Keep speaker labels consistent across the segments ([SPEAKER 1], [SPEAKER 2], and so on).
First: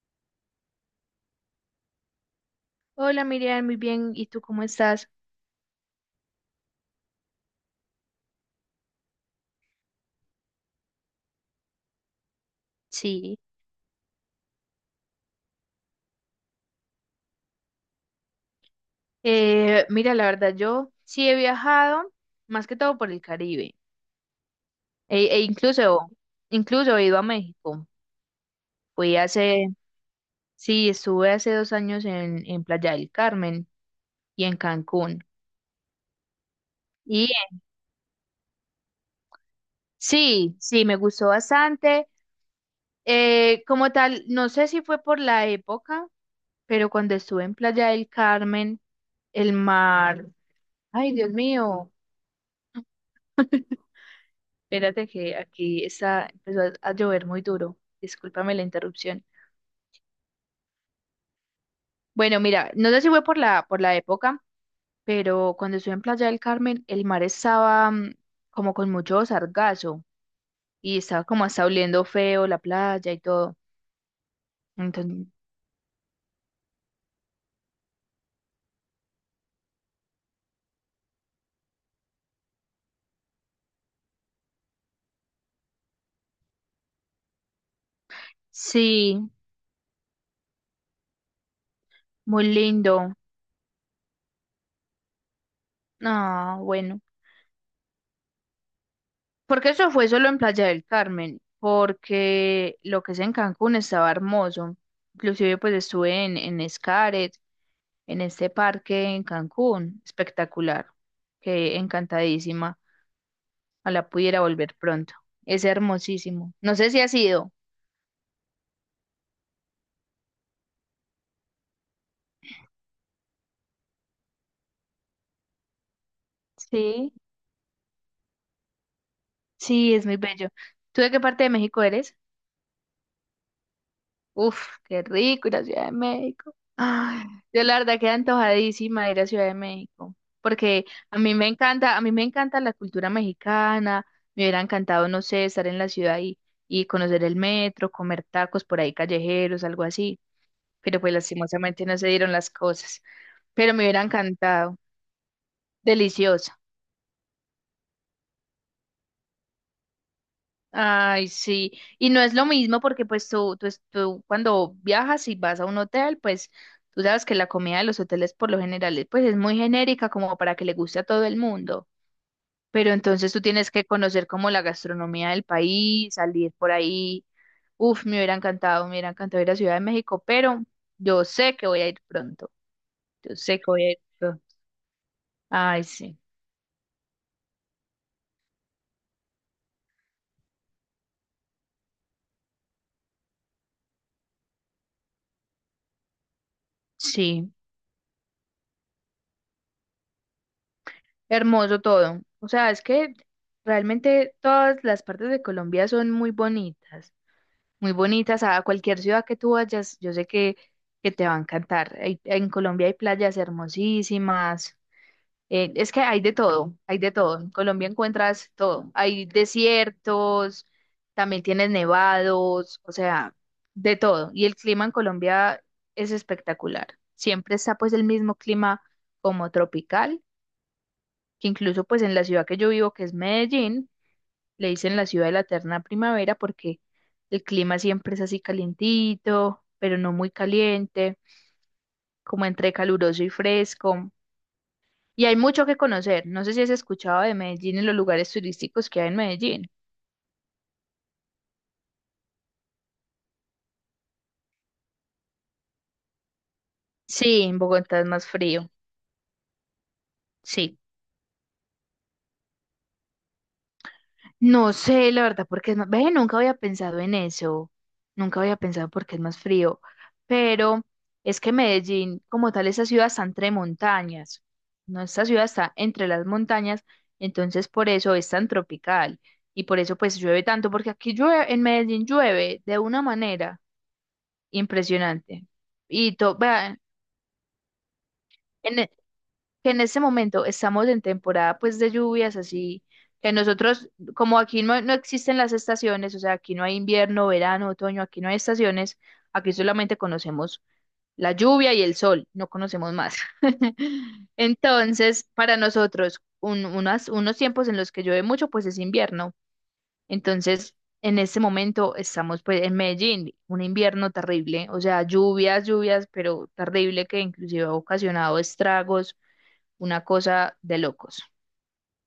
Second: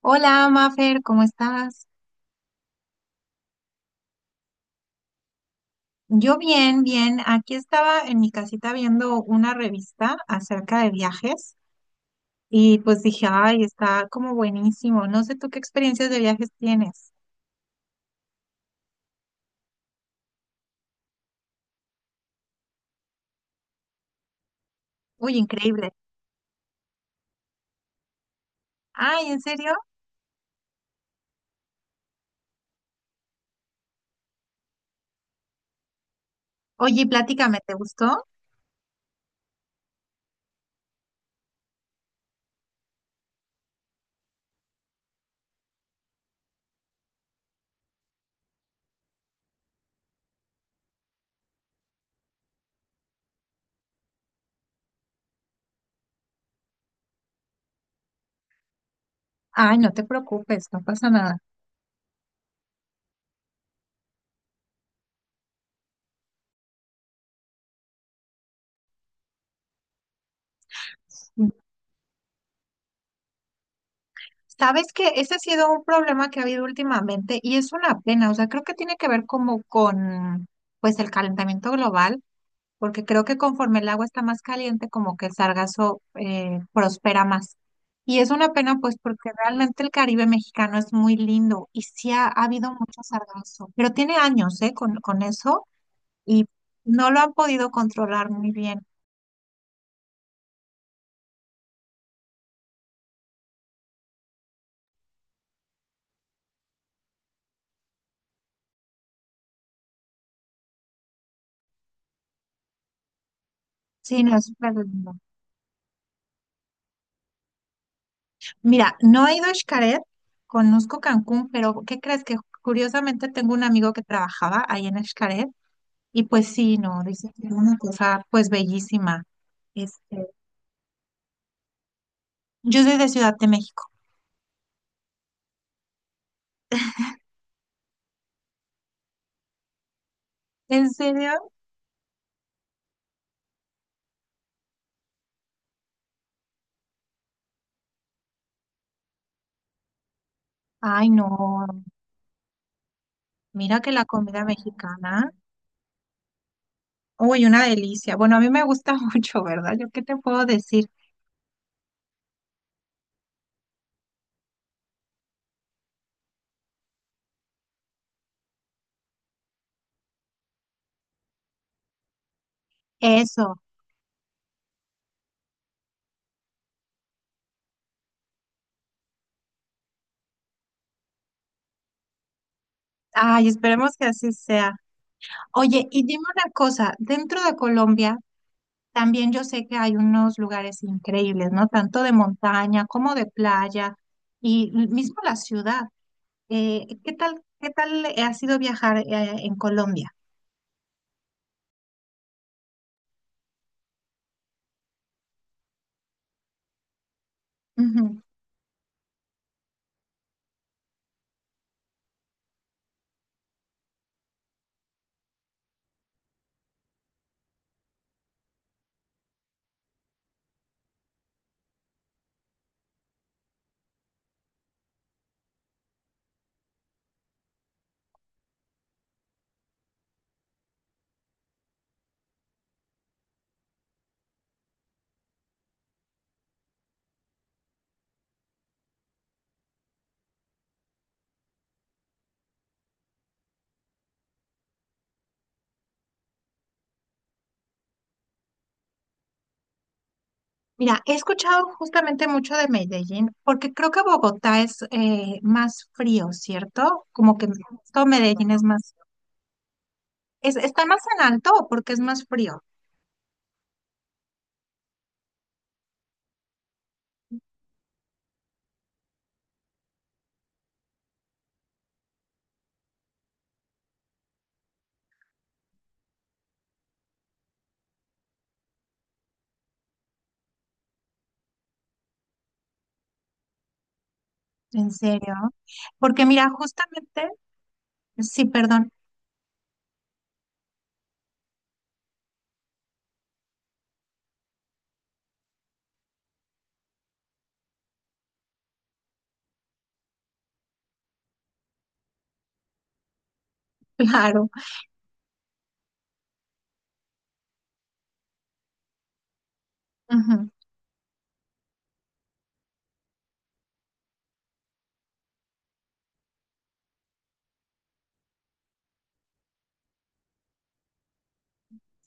[SPEAKER 1] Hola, Mafer, ¿cómo estás?
[SPEAKER 2] Hola Miriam, muy bien. ¿Y tú cómo estás?
[SPEAKER 1] Yo bien, bien. Aquí estaba en mi casita viendo una revista acerca de viajes y pues dije,
[SPEAKER 2] Sí.
[SPEAKER 1] ay, está como buenísimo. No sé tú qué experiencias de viajes tienes.
[SPEAKER 2] Mira, la verdad, yo sí he viajado, más que todo por el Caribe. E,
[SPEAKER 1] Uy,
[SPEAKER 2] e incluso,
[SPEAKER 1] increíble.
[SPEAKER 2] incluso he ido a México. Fui
[SPEAKER 1] Ay, ¿en
[SPEAKER 2] hace,
[SPEAKER 1] serio?
[SPEAKER 2] sí, estuve hace 2 años en Playa del Carmen y en Cancún.
[SPEAKER 1] Oye,
[SPEAKER 2] Y
[SPEAKER 1] platícame, ¿te gustó?
[SPEAKER 2] sí, sí, me gustó bastante. Como tal, no sé si fue por la época, pero cuando estuve en Playa del Carmen, el mar, ay Dios mío. Espérate que aquí está, empezó a llover muy duro. Discúlpame la interrupción.
[SPEAKER 1] Ay, no te preocupes, no pasa nada.
[SPEAKER 2] Bueno, mira, no sé si fue por la, época, pero cuando estuve en Playa del Carmen, el mar estaba como con mucho sargazo y estaba como
[SPEAKER 1] Mm.
[SPEAKER 2] hasta oliendo feo la playa y todo.
[SPEAKER 1] Sabes que
[SPEAKER 2] Entonces,
[SPEAKER 1] ese ha sido un problema que ha habido últimamente y es una pena, o sea, creo que tiene que ver como con pues el calentamiento global porque creo que conforme el agua está más caliente, como que el sargazo prospera más. Y es una pena, pues,
[SPEAKER 2] sí,
[SPEAKER 1] porque realmente el Caribe mexicano es muy lindo y sí ha,
[SPEAKER 2] muy
[SPEAKER 1] ha habido mucho
[SPEAKER 2] lindo.
[SPEAKER 1] sargazo, pero tiene años, ¿eh? Con eso y
[SPEAKER 2] No, bueno.
[SPEAKER 1] no lo han podido controlar muy bien.
[SPEAKER 2] Porque eso fue solo en Playa del Carmen, porque lo que es en Cancún estaba hermoso. Inclusive pues estuve en Xcaret, en este parque en Cancún. Espectacular. Que encantadísima. Ojalá
[SPEAKER 1] Sí, no
[SPEAKER 2] pudiera
[SPEAKER 1] es súper
[SPEAKER 2] volver
[SPEAKER 1] lindo.
[SPEAKER 2] pronto. Es hermosísimo. No sé si has ido.
[SPEAKER 1] Mira, no he ido a Xcaret, conozco Cancún, pero ¿qué crees? Que curiosamente tengo un amigo que trabajaba ahí en Xcaret y pues sí, no,
[SPEAKER 2] Sí,
[SPEAKER 1] dice que es una cosa pues bellísima.
[SPEAKER 2] sí, es muy
[SPEAKER 1] Este,
[SPEAKER 2] bello. ¿Tú de qué parte de México eres?
[SPEAKER 1] yo soy de Ciudad de México.
[SPEAKER 2] Uf, qué rico ir a Ciudad de México. Ay, yo la verdad quedé antojadísima de ir a Ciudad de México, porque
[SPEAKER 1] ¿En
[SPEAKER 2] a
[SPEAKER 1] serio?
[SPEAKER 2] mí me encanta, a mí me encanta la cultura mexicana. Me hubiera encantado, no sé, estar en la ciudad y conocer el metro, comer tacos por ahí callejeros, algo así. Pero
[SPEAKER 1] Ay,
[SPEAKER 2] pues
[SPEAKER 1] no.
[SPEAKER 2] lastimosamente no se dieron las cosas, pero
[SPEAKER 1] Mira
[SPEAKER 2] me
[SPEAKER 1] que
[SPEAKER 2] hubiera
[SPEAKER 1] la comida
[SPEAKER 2] encantado,
[SPEAKER 1] mexicana.
[SPEAKER 2] deliciosa.
[SPEAKER 1] Uy, una delicia. Bueno, a mí me gusta mucho, ¿verdad? ¿Yo qué te puedo decir?
[SPEAKER 2] Ay, sí, y no es lo mismo porque pues tú cuando viajas y vas a un hotel, pues tú sabes que la comida de los hoteles por lo general es muy genérica como para que le guste a todo el mundo, pero entonces tú
[SPEAKER 1] Eso.
[SPEAKER 2] tienes que conocer como la gastronomía del país, salir por ahí. Uf, me hubiera encantado ir a Ciudad de México, pero yo sé que voy a ir pronto, yo
[SPEAKER 1] Ay,
[SPEAKER 2] sé que voy a
[SPEAKER 1] esperemos
[SPEAKER 2] ir
[SPEAKER 1] que así
[SPEAKER 2] pronto.
[SPEAKER 1] sea.
[SPEAKER 2] Ay,
[SPEAKER 1] Oye, y
[SPEAKER 2] sí,
[SPEAKER 1] dime una cosa. Dentro de Colombia, también yo sé que hay unos lugares increíbles, ¿no? Tanto de montaña como de playa y mismo la ciudad.
[SPEAKER 2] sí.
[SPEAKER 1] Qué tal ha sido viajar, en Colombia?
[SPEAKER 2] Hermoso todo. O sea, es que realmente todas las partes de Colombia son muy bonitas, muy bonitas. A cualquier ciudad que tú vayas, yo sé que te va a encantar. En Colombia hay playas hermosísimas. Es que hay de todo, hay de todo. En Colombia encuentras todo. Hay desiertos, también tienes nevados, o sea, de todo. Y el clima en Colombia es espectacular. Siempre está pues el mismo clima como tropical, que incluso pues en la ciudad que yo vivo, que es Medellín, le dicen la ciudad de la eterna primavera porque el clima siempre es así calientito, pero no muy caliente, como entre caluroso y fresco. Y hay mucho que conocer. No sé si has escuchado de Medellín y los lugares turísticos que hay en Medellín.
[SPEAKER 1] Mira, he escuchado justamente mucho de Medellín, porque creo que Bogotá es más frío, ¿cierto? Como
[SPEAKER 2] Sí,
[SPEAKER 1] que
[SPEAKER 2] en Bogotá es
[SPEAKER 1] todo
[SPEAKER 2] más
[SPEAKER 1] Medellín es
[SPEAKER 2] frío.
[SPEAKER 1] más, es,
[SPEAKER 2] Sí.
[SPEAKER 1] ¿está más en alto o porque es más frío?
[SPEAKER 2] No sé, la verdad, porque es más. Ve, nunca había pensado en eso. Nunca había pensado porque es más frío. Pero es que Medellín, como tal, esa ciudad está entre montañas. No, esta ciudad está entre las montañas, entonces por eso es tan tropical. Y por eso pues llueve tanto, porque aquí llueve, en Medellín llueve de una manera
[SPEAKER 1] En serio.
[SPEAKER 2] impresionante. Y
[SPEAKER 1] Porque
[SPEAKER 2] todo,
[SPEAKER 1] mira,
[SPEAKER 2] en,
[SPEAKER 1] justamente, sí,
[SPEAKER 2] e,
[SPEAKER 1] perdón,
[SPEAKER 2] que en este momento estamos en temporada pues de lluvias, así que nosotros, como aquí no, no existen las estaciones, o sea, aquí no hay invierno, verano, otoño, aquí no hay estaciones, aquí solamente conocemos la lluvia y el sol, no conocemos más.
[SPEAKER 1] claro.
[SPEAKER 2] Entonces, para nosotros, unos tiempos en los que llueve mucho, pues es invierno.
[SPEAKER 1] Ujú.
[SPEAKER 2] Entonces, en este momento estamos pues en Medellín, un invierno terrible, o sea, lluvias, lluvias, pero terrible que inclusive ha ocasionado estragos, una cosa de locos.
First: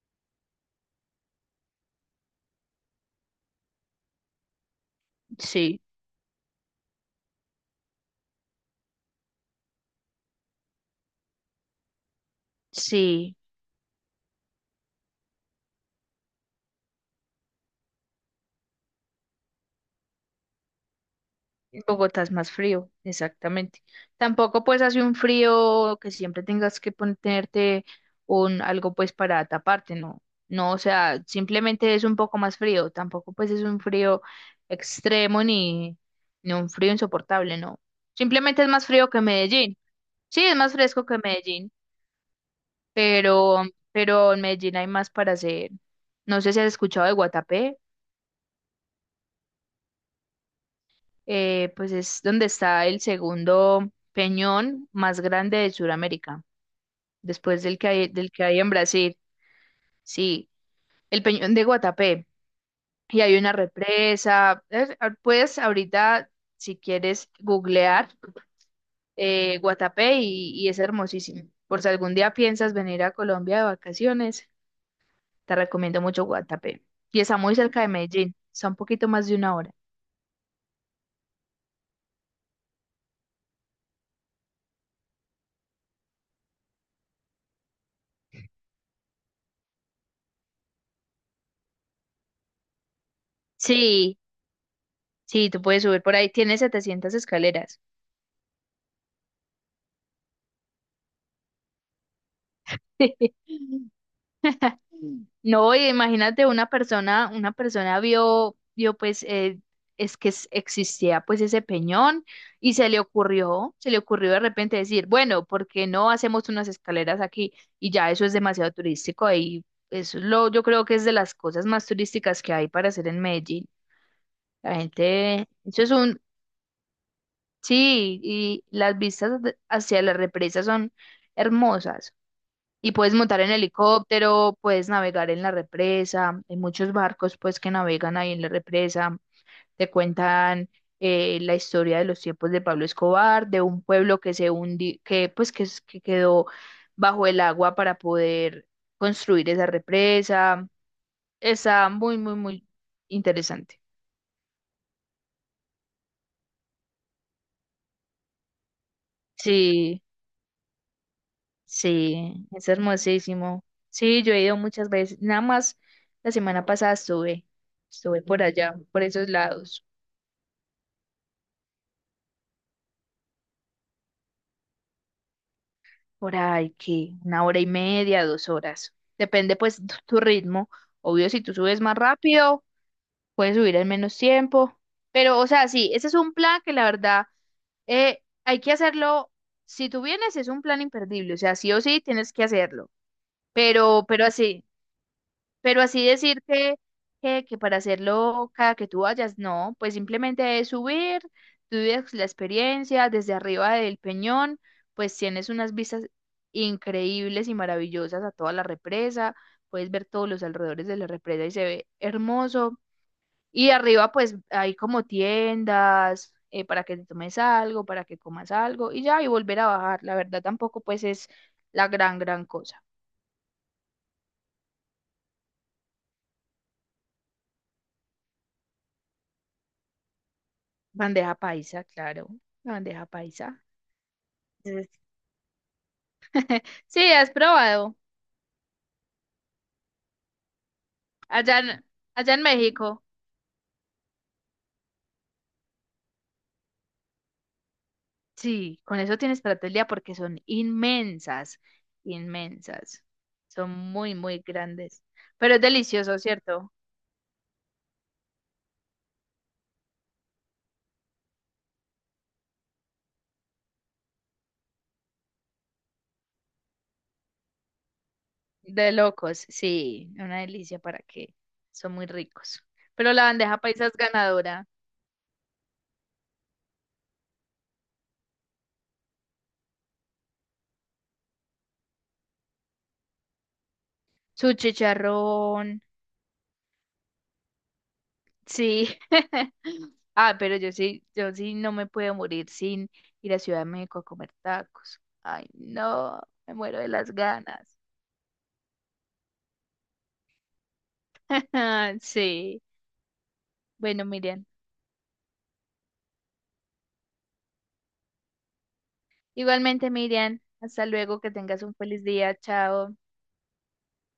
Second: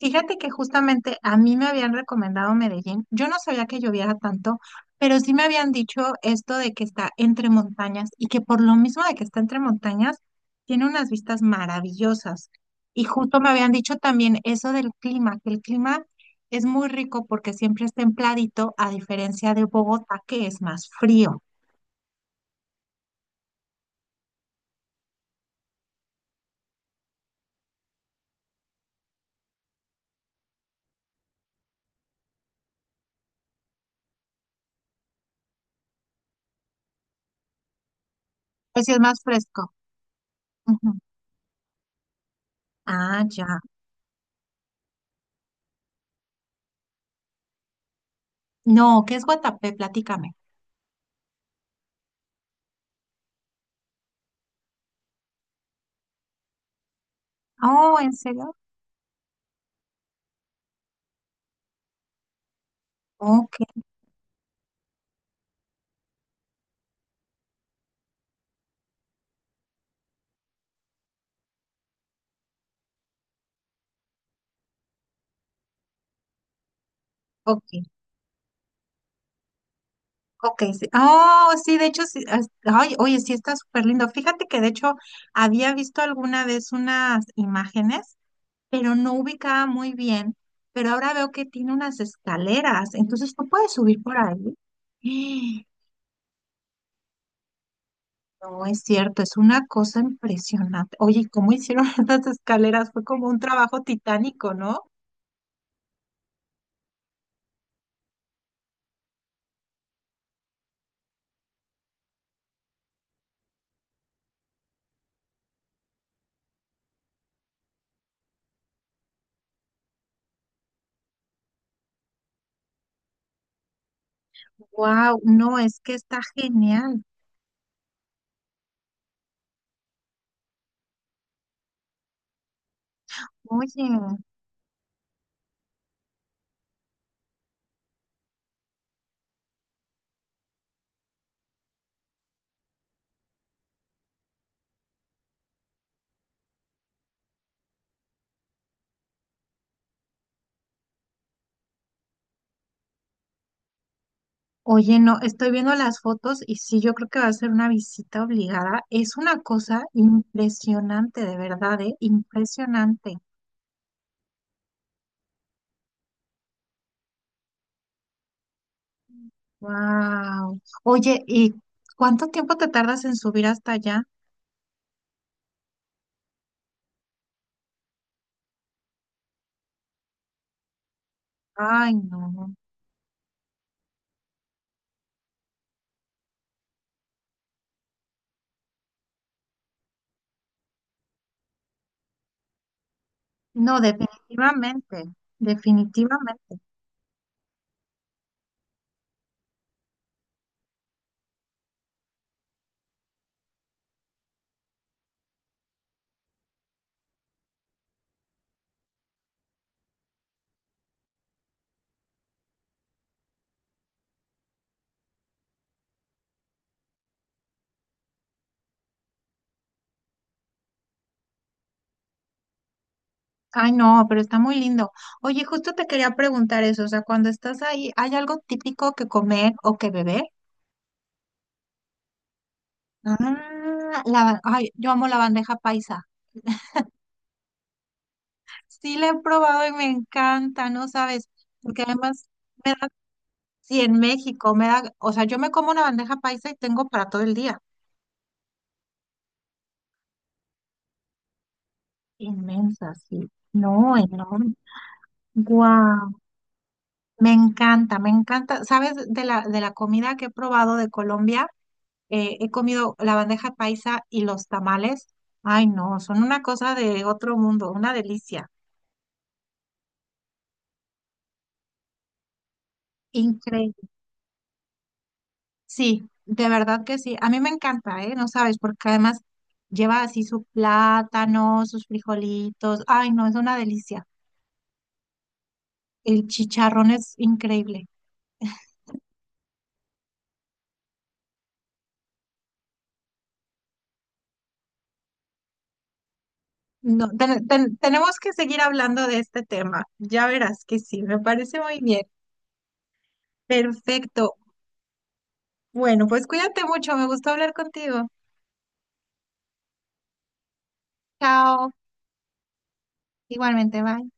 [SPEAKER 1] Fíjate que justamente a mí me habían recomendado Medellín. Yo no sabía que lloviera tanto, pero sí me habían
[SPEAKER 2] Sí,
[SPEAKER 1] dicho esto de que está entre montañas y que por lo mismo de que está entre montañas, tiene unas vistas maravillosas. Y
[SPEAKER 2] sí.
[SPEAKER 1] justo me habían dicho también eso del clima, que el clima es muy rico porque siempre es templadito, a diferencia de Bogotá, que es más frío.
[SPEAKER 2] En Bogotá es más frío, exactamente. Tampoco pues hace un frío que siempre tengas que ponerte un algo pues para taparte, no. No, o sea, simplemente es un poco más frío. Tampoco pues es un frío extremo ni un frío insoportable, no. Simplemente es
[SPEAKER 1] Pues
[SPEAKER 2] más
[SPEAKER 1] sí es
[SPEAKER 2] frío
[SPEAKER 1] más
[SPEAKER 2] que
[SPEAKER 1] fresco.
[SPEAKER 2] Medellín. Sí, es más
[SPEAKER 1] Ujú.
[SPEAKER 2] fresco que Medellín,
[SPEAKER 1] Ah, ya.
[SPEAKER 2] pero, pero en Medellín hay más para hacer. No sé si has escuchado de Guatapé.
[SPEAKER 1] No, ¿qué es Guatapé? Platícame.
[SPEAKER 2] Pues es donde está el segundo peñón más grande de Sudamérica, después del que
[SPEAKER 1] Oh,
[SPEAKER 2] hay,
[SPEAKER 1] ¿en
[SPEAKER 2] del que
[SPEAKER 1] serio?
[SPEAKER 2] hay en Brasil. Sí, el peñón de Guatapé. Y hay una
[SPEAKER 1] Ok,
[SPEAKER 2] represa. Puedes ahorita, si quieres, googlear Guatapé, y es hermosísimo. Por si algún día piensas venir a Colombia de vacaciones, te recomiendo mucho Guatapé. Y está muy cerca de
[SPEAKER 1] ok.
[SPEAKER 2] Medellín, está un poquito más de una hora.
[SPEAKER 1] Ok, sí. Oh, sí, de hecho, sí. Ay, oye, sí, está súper lindo. Fíjate que de hecho había visto alguna vez unas imágenes, pero no ubicaba muy bien. Pero ahora veo que tiene unas escaleras, entonces tú puedes subir por
[SPEAKER 2] Sí,
[SPEAKER 1] ahí.
[SPEAKER 2] sí, tú
[SPEAKER 1] ¡Eh!
[SPEAKER 2] puedes subir por ahí. Tiene 700 escaleras.
[SPEAKER 1] No es cierto, es una cosa impresionante. Oye, ¿y ¿cómo hicieron estas escaleras? Fue como un trabajo titánico, ¿no?
[SPEAKER 2] No, y imagínate una persona vio pues, es que existía pues ese peñón y se le ocurrió de repente decir, bueno, ¿por qué no hacemos unas escaleras aquí? Y ya eso es demasiado turístico, y yo creo que es de las cosas más turísticas que hay para hacer en Medellín. La
[SPEAKER 1] Wow,
[SPEAKER 2] gente,
[SPEAKER 1] no, es que está genial.
[SPEAKER 2] sí, y las vistas hacia las represas son hermosas. Y puedes montar en
[SPEAKER 1] Oye.
[SPEAKER 2] helicóptero, puedes navegar en la represa, hay muchos barcos pues que navegan ahí en la represa, te cuentan la historia de los tiempos de Pablo Escobar, de un pueblo que se hundi, que pues que, es- que quedó bajo el agua para poder construir esa represa. Está muy, muy, muy interesante.
[SPEAKER 1] Oye, no, estoy viendo las fotos y sí, yo creo que va a ser una visita obligada. Es una cosa
[SPEAKER 2] Sí,
[SPEAKER 1] impresionante, de verdad, ¿eh?
[SPEAKER 2] sí, es
[SPEAKER 1] Impresionante.
[SPEAKER 2] hermosísimo. Sí, yo he ido muchas veces, nada más la semana pasada estuve por allá, por esos lados.
[SPEAKER 1] Wow. Oye, ¿y cuánto tiempo te tardas en subir hasta allá?
[SPEAKER 2] Por ahí que una hora y media, 2 horas. Depende pues tu ritmo. Obvio, si tú subes
[SPEAKER 1] Ay,
[SPEAKER 2] más
[SPEAKER 1] no.
[SPEAKER 2] rápido, puedes subir en menos tiempo. Pero, o sea, sí, ese es un plan que la verdad hay que hacerlo. Si tú vienes, es un plan imperdible. O sea, sí o sí tienes que hacerlo.
[SPEAKER 1] No,
[SPEAKER 2] Pero así.
[SPEAKER 1] definitivamente,
[SPEAKER 2] Pero así decir
[SPEAKER 1] definitivamente.
[SPEAKER 2] que, para hacerlo cada que tú vayas, no, pues simplemente es subir, tú vives la experiencia desde arriba del Peñón, pues tienes unas vistas increíbles y maravillosas a toda la represa, puedes ver todos los alrededores de la represa y se ve hermoso. Y arriba pues hay como tiendas para que te tomes algo, para que comas algo y ya, y volver a bajar. La verdad tampoco pues es la gran, gran cosa.
[SPEAKER 1] Ay, no, pero está muy lindo. Oye, justo te quería preguntar eso, o sea, cuando estás ahí, ¿hay algo típico que comer o que beber?
[SPEAKER 2] Bandeja paisa, claro, la bandeja paisa.
[SPEAKER 1] Ah, la, ay,
[SPEAKER 2] Sí,
[SPEAKER 1] yo amo la bandeja paisa.
[SPEAKER 2] sí, has probado.
[SPEAKER 1] Sí, la he probado y me encanta, ¿no sabes?
[SPEAKER 2] Allá
[SPEAKER 1] Porque
[SPEAKER 2] en,
[SPEAKER 1] además
[SPEAKER 2] allá en
[SPEAKER 1] me da,
[SPEAKER 2] México.
[SPEAKER 1] sí, en México me da, o sea, yo me como una bandeja paisa y tengo para todo el día.
[SPEAKER 2] Sí, con eso tienes para todo el día porque son inmensas,
[SPEAKER 1] Inmensa,
[SPEAKER 2] inmensas.
[SPEAKER 1] sí.
[SPEAKER 2] Son
[SPEAKER 1] No,
[SPEAKER 2] muy, muy
[SPEAKER 1] enorme.
[SPEAKER 2] grandes. Pero es
[SPEAKER 1] Guau.
[SPEAKER 2] delicioso, ¿cierto?
[SPEAKER 1] Me encanta, me encanta. ¿Sabes? De la comida que he probado de Colombia, he comido la bandeja paisa y los tamales. Ay, no, son una cosa de otro mundo, una delicia.
[SPEAKER 2] De locos, sí, una delicia, para que, son muy ricos. Pero la bandeja paisa
[SPEAKER 1] Increíble.
[SPEAKER 2] es ganadora.
[SPEAKER 1] Sí, de verdad que sí. A mí me encanta, ¿eh? No sabes, porque además lleva así su plátano, sus frijolitos. Ay, no, es una delicia.
[SPEAKER 2] Su chicharrón,
[SPEAKER 1] El chicharrón es increíble.
[SPEAKER 2] sí. Ah, pero yo sí no me puedo morir sin ir a Ciudad de México a comer tacos. Ay, no, me muero de
[SPEAKER 1] No,
[SPEAKER 2] las ganas.
[SPEAKER 1] tenemos que seguir hablando de este tema. Ya verás que sí, me parece muy
[SPEAKER 2] Ah,
[SPEAKER 1] bien.
[SPEAKER 2] sí. Bueno,
[SPEAKER 1] Perfecto.
[SPEAKER 2] Miriam.
[SPEAKER 1] Bueno, pues cuídate mucho. Me gustó hablar contigo.
[SPEAKER 2] Igualmente, Miriam. Hasta luego, que tengas
[SPEAKER 1] Chao.
[SPEAKER 2] un feliz día. Chao.
[SPEAKER 1] Igualmente, bye.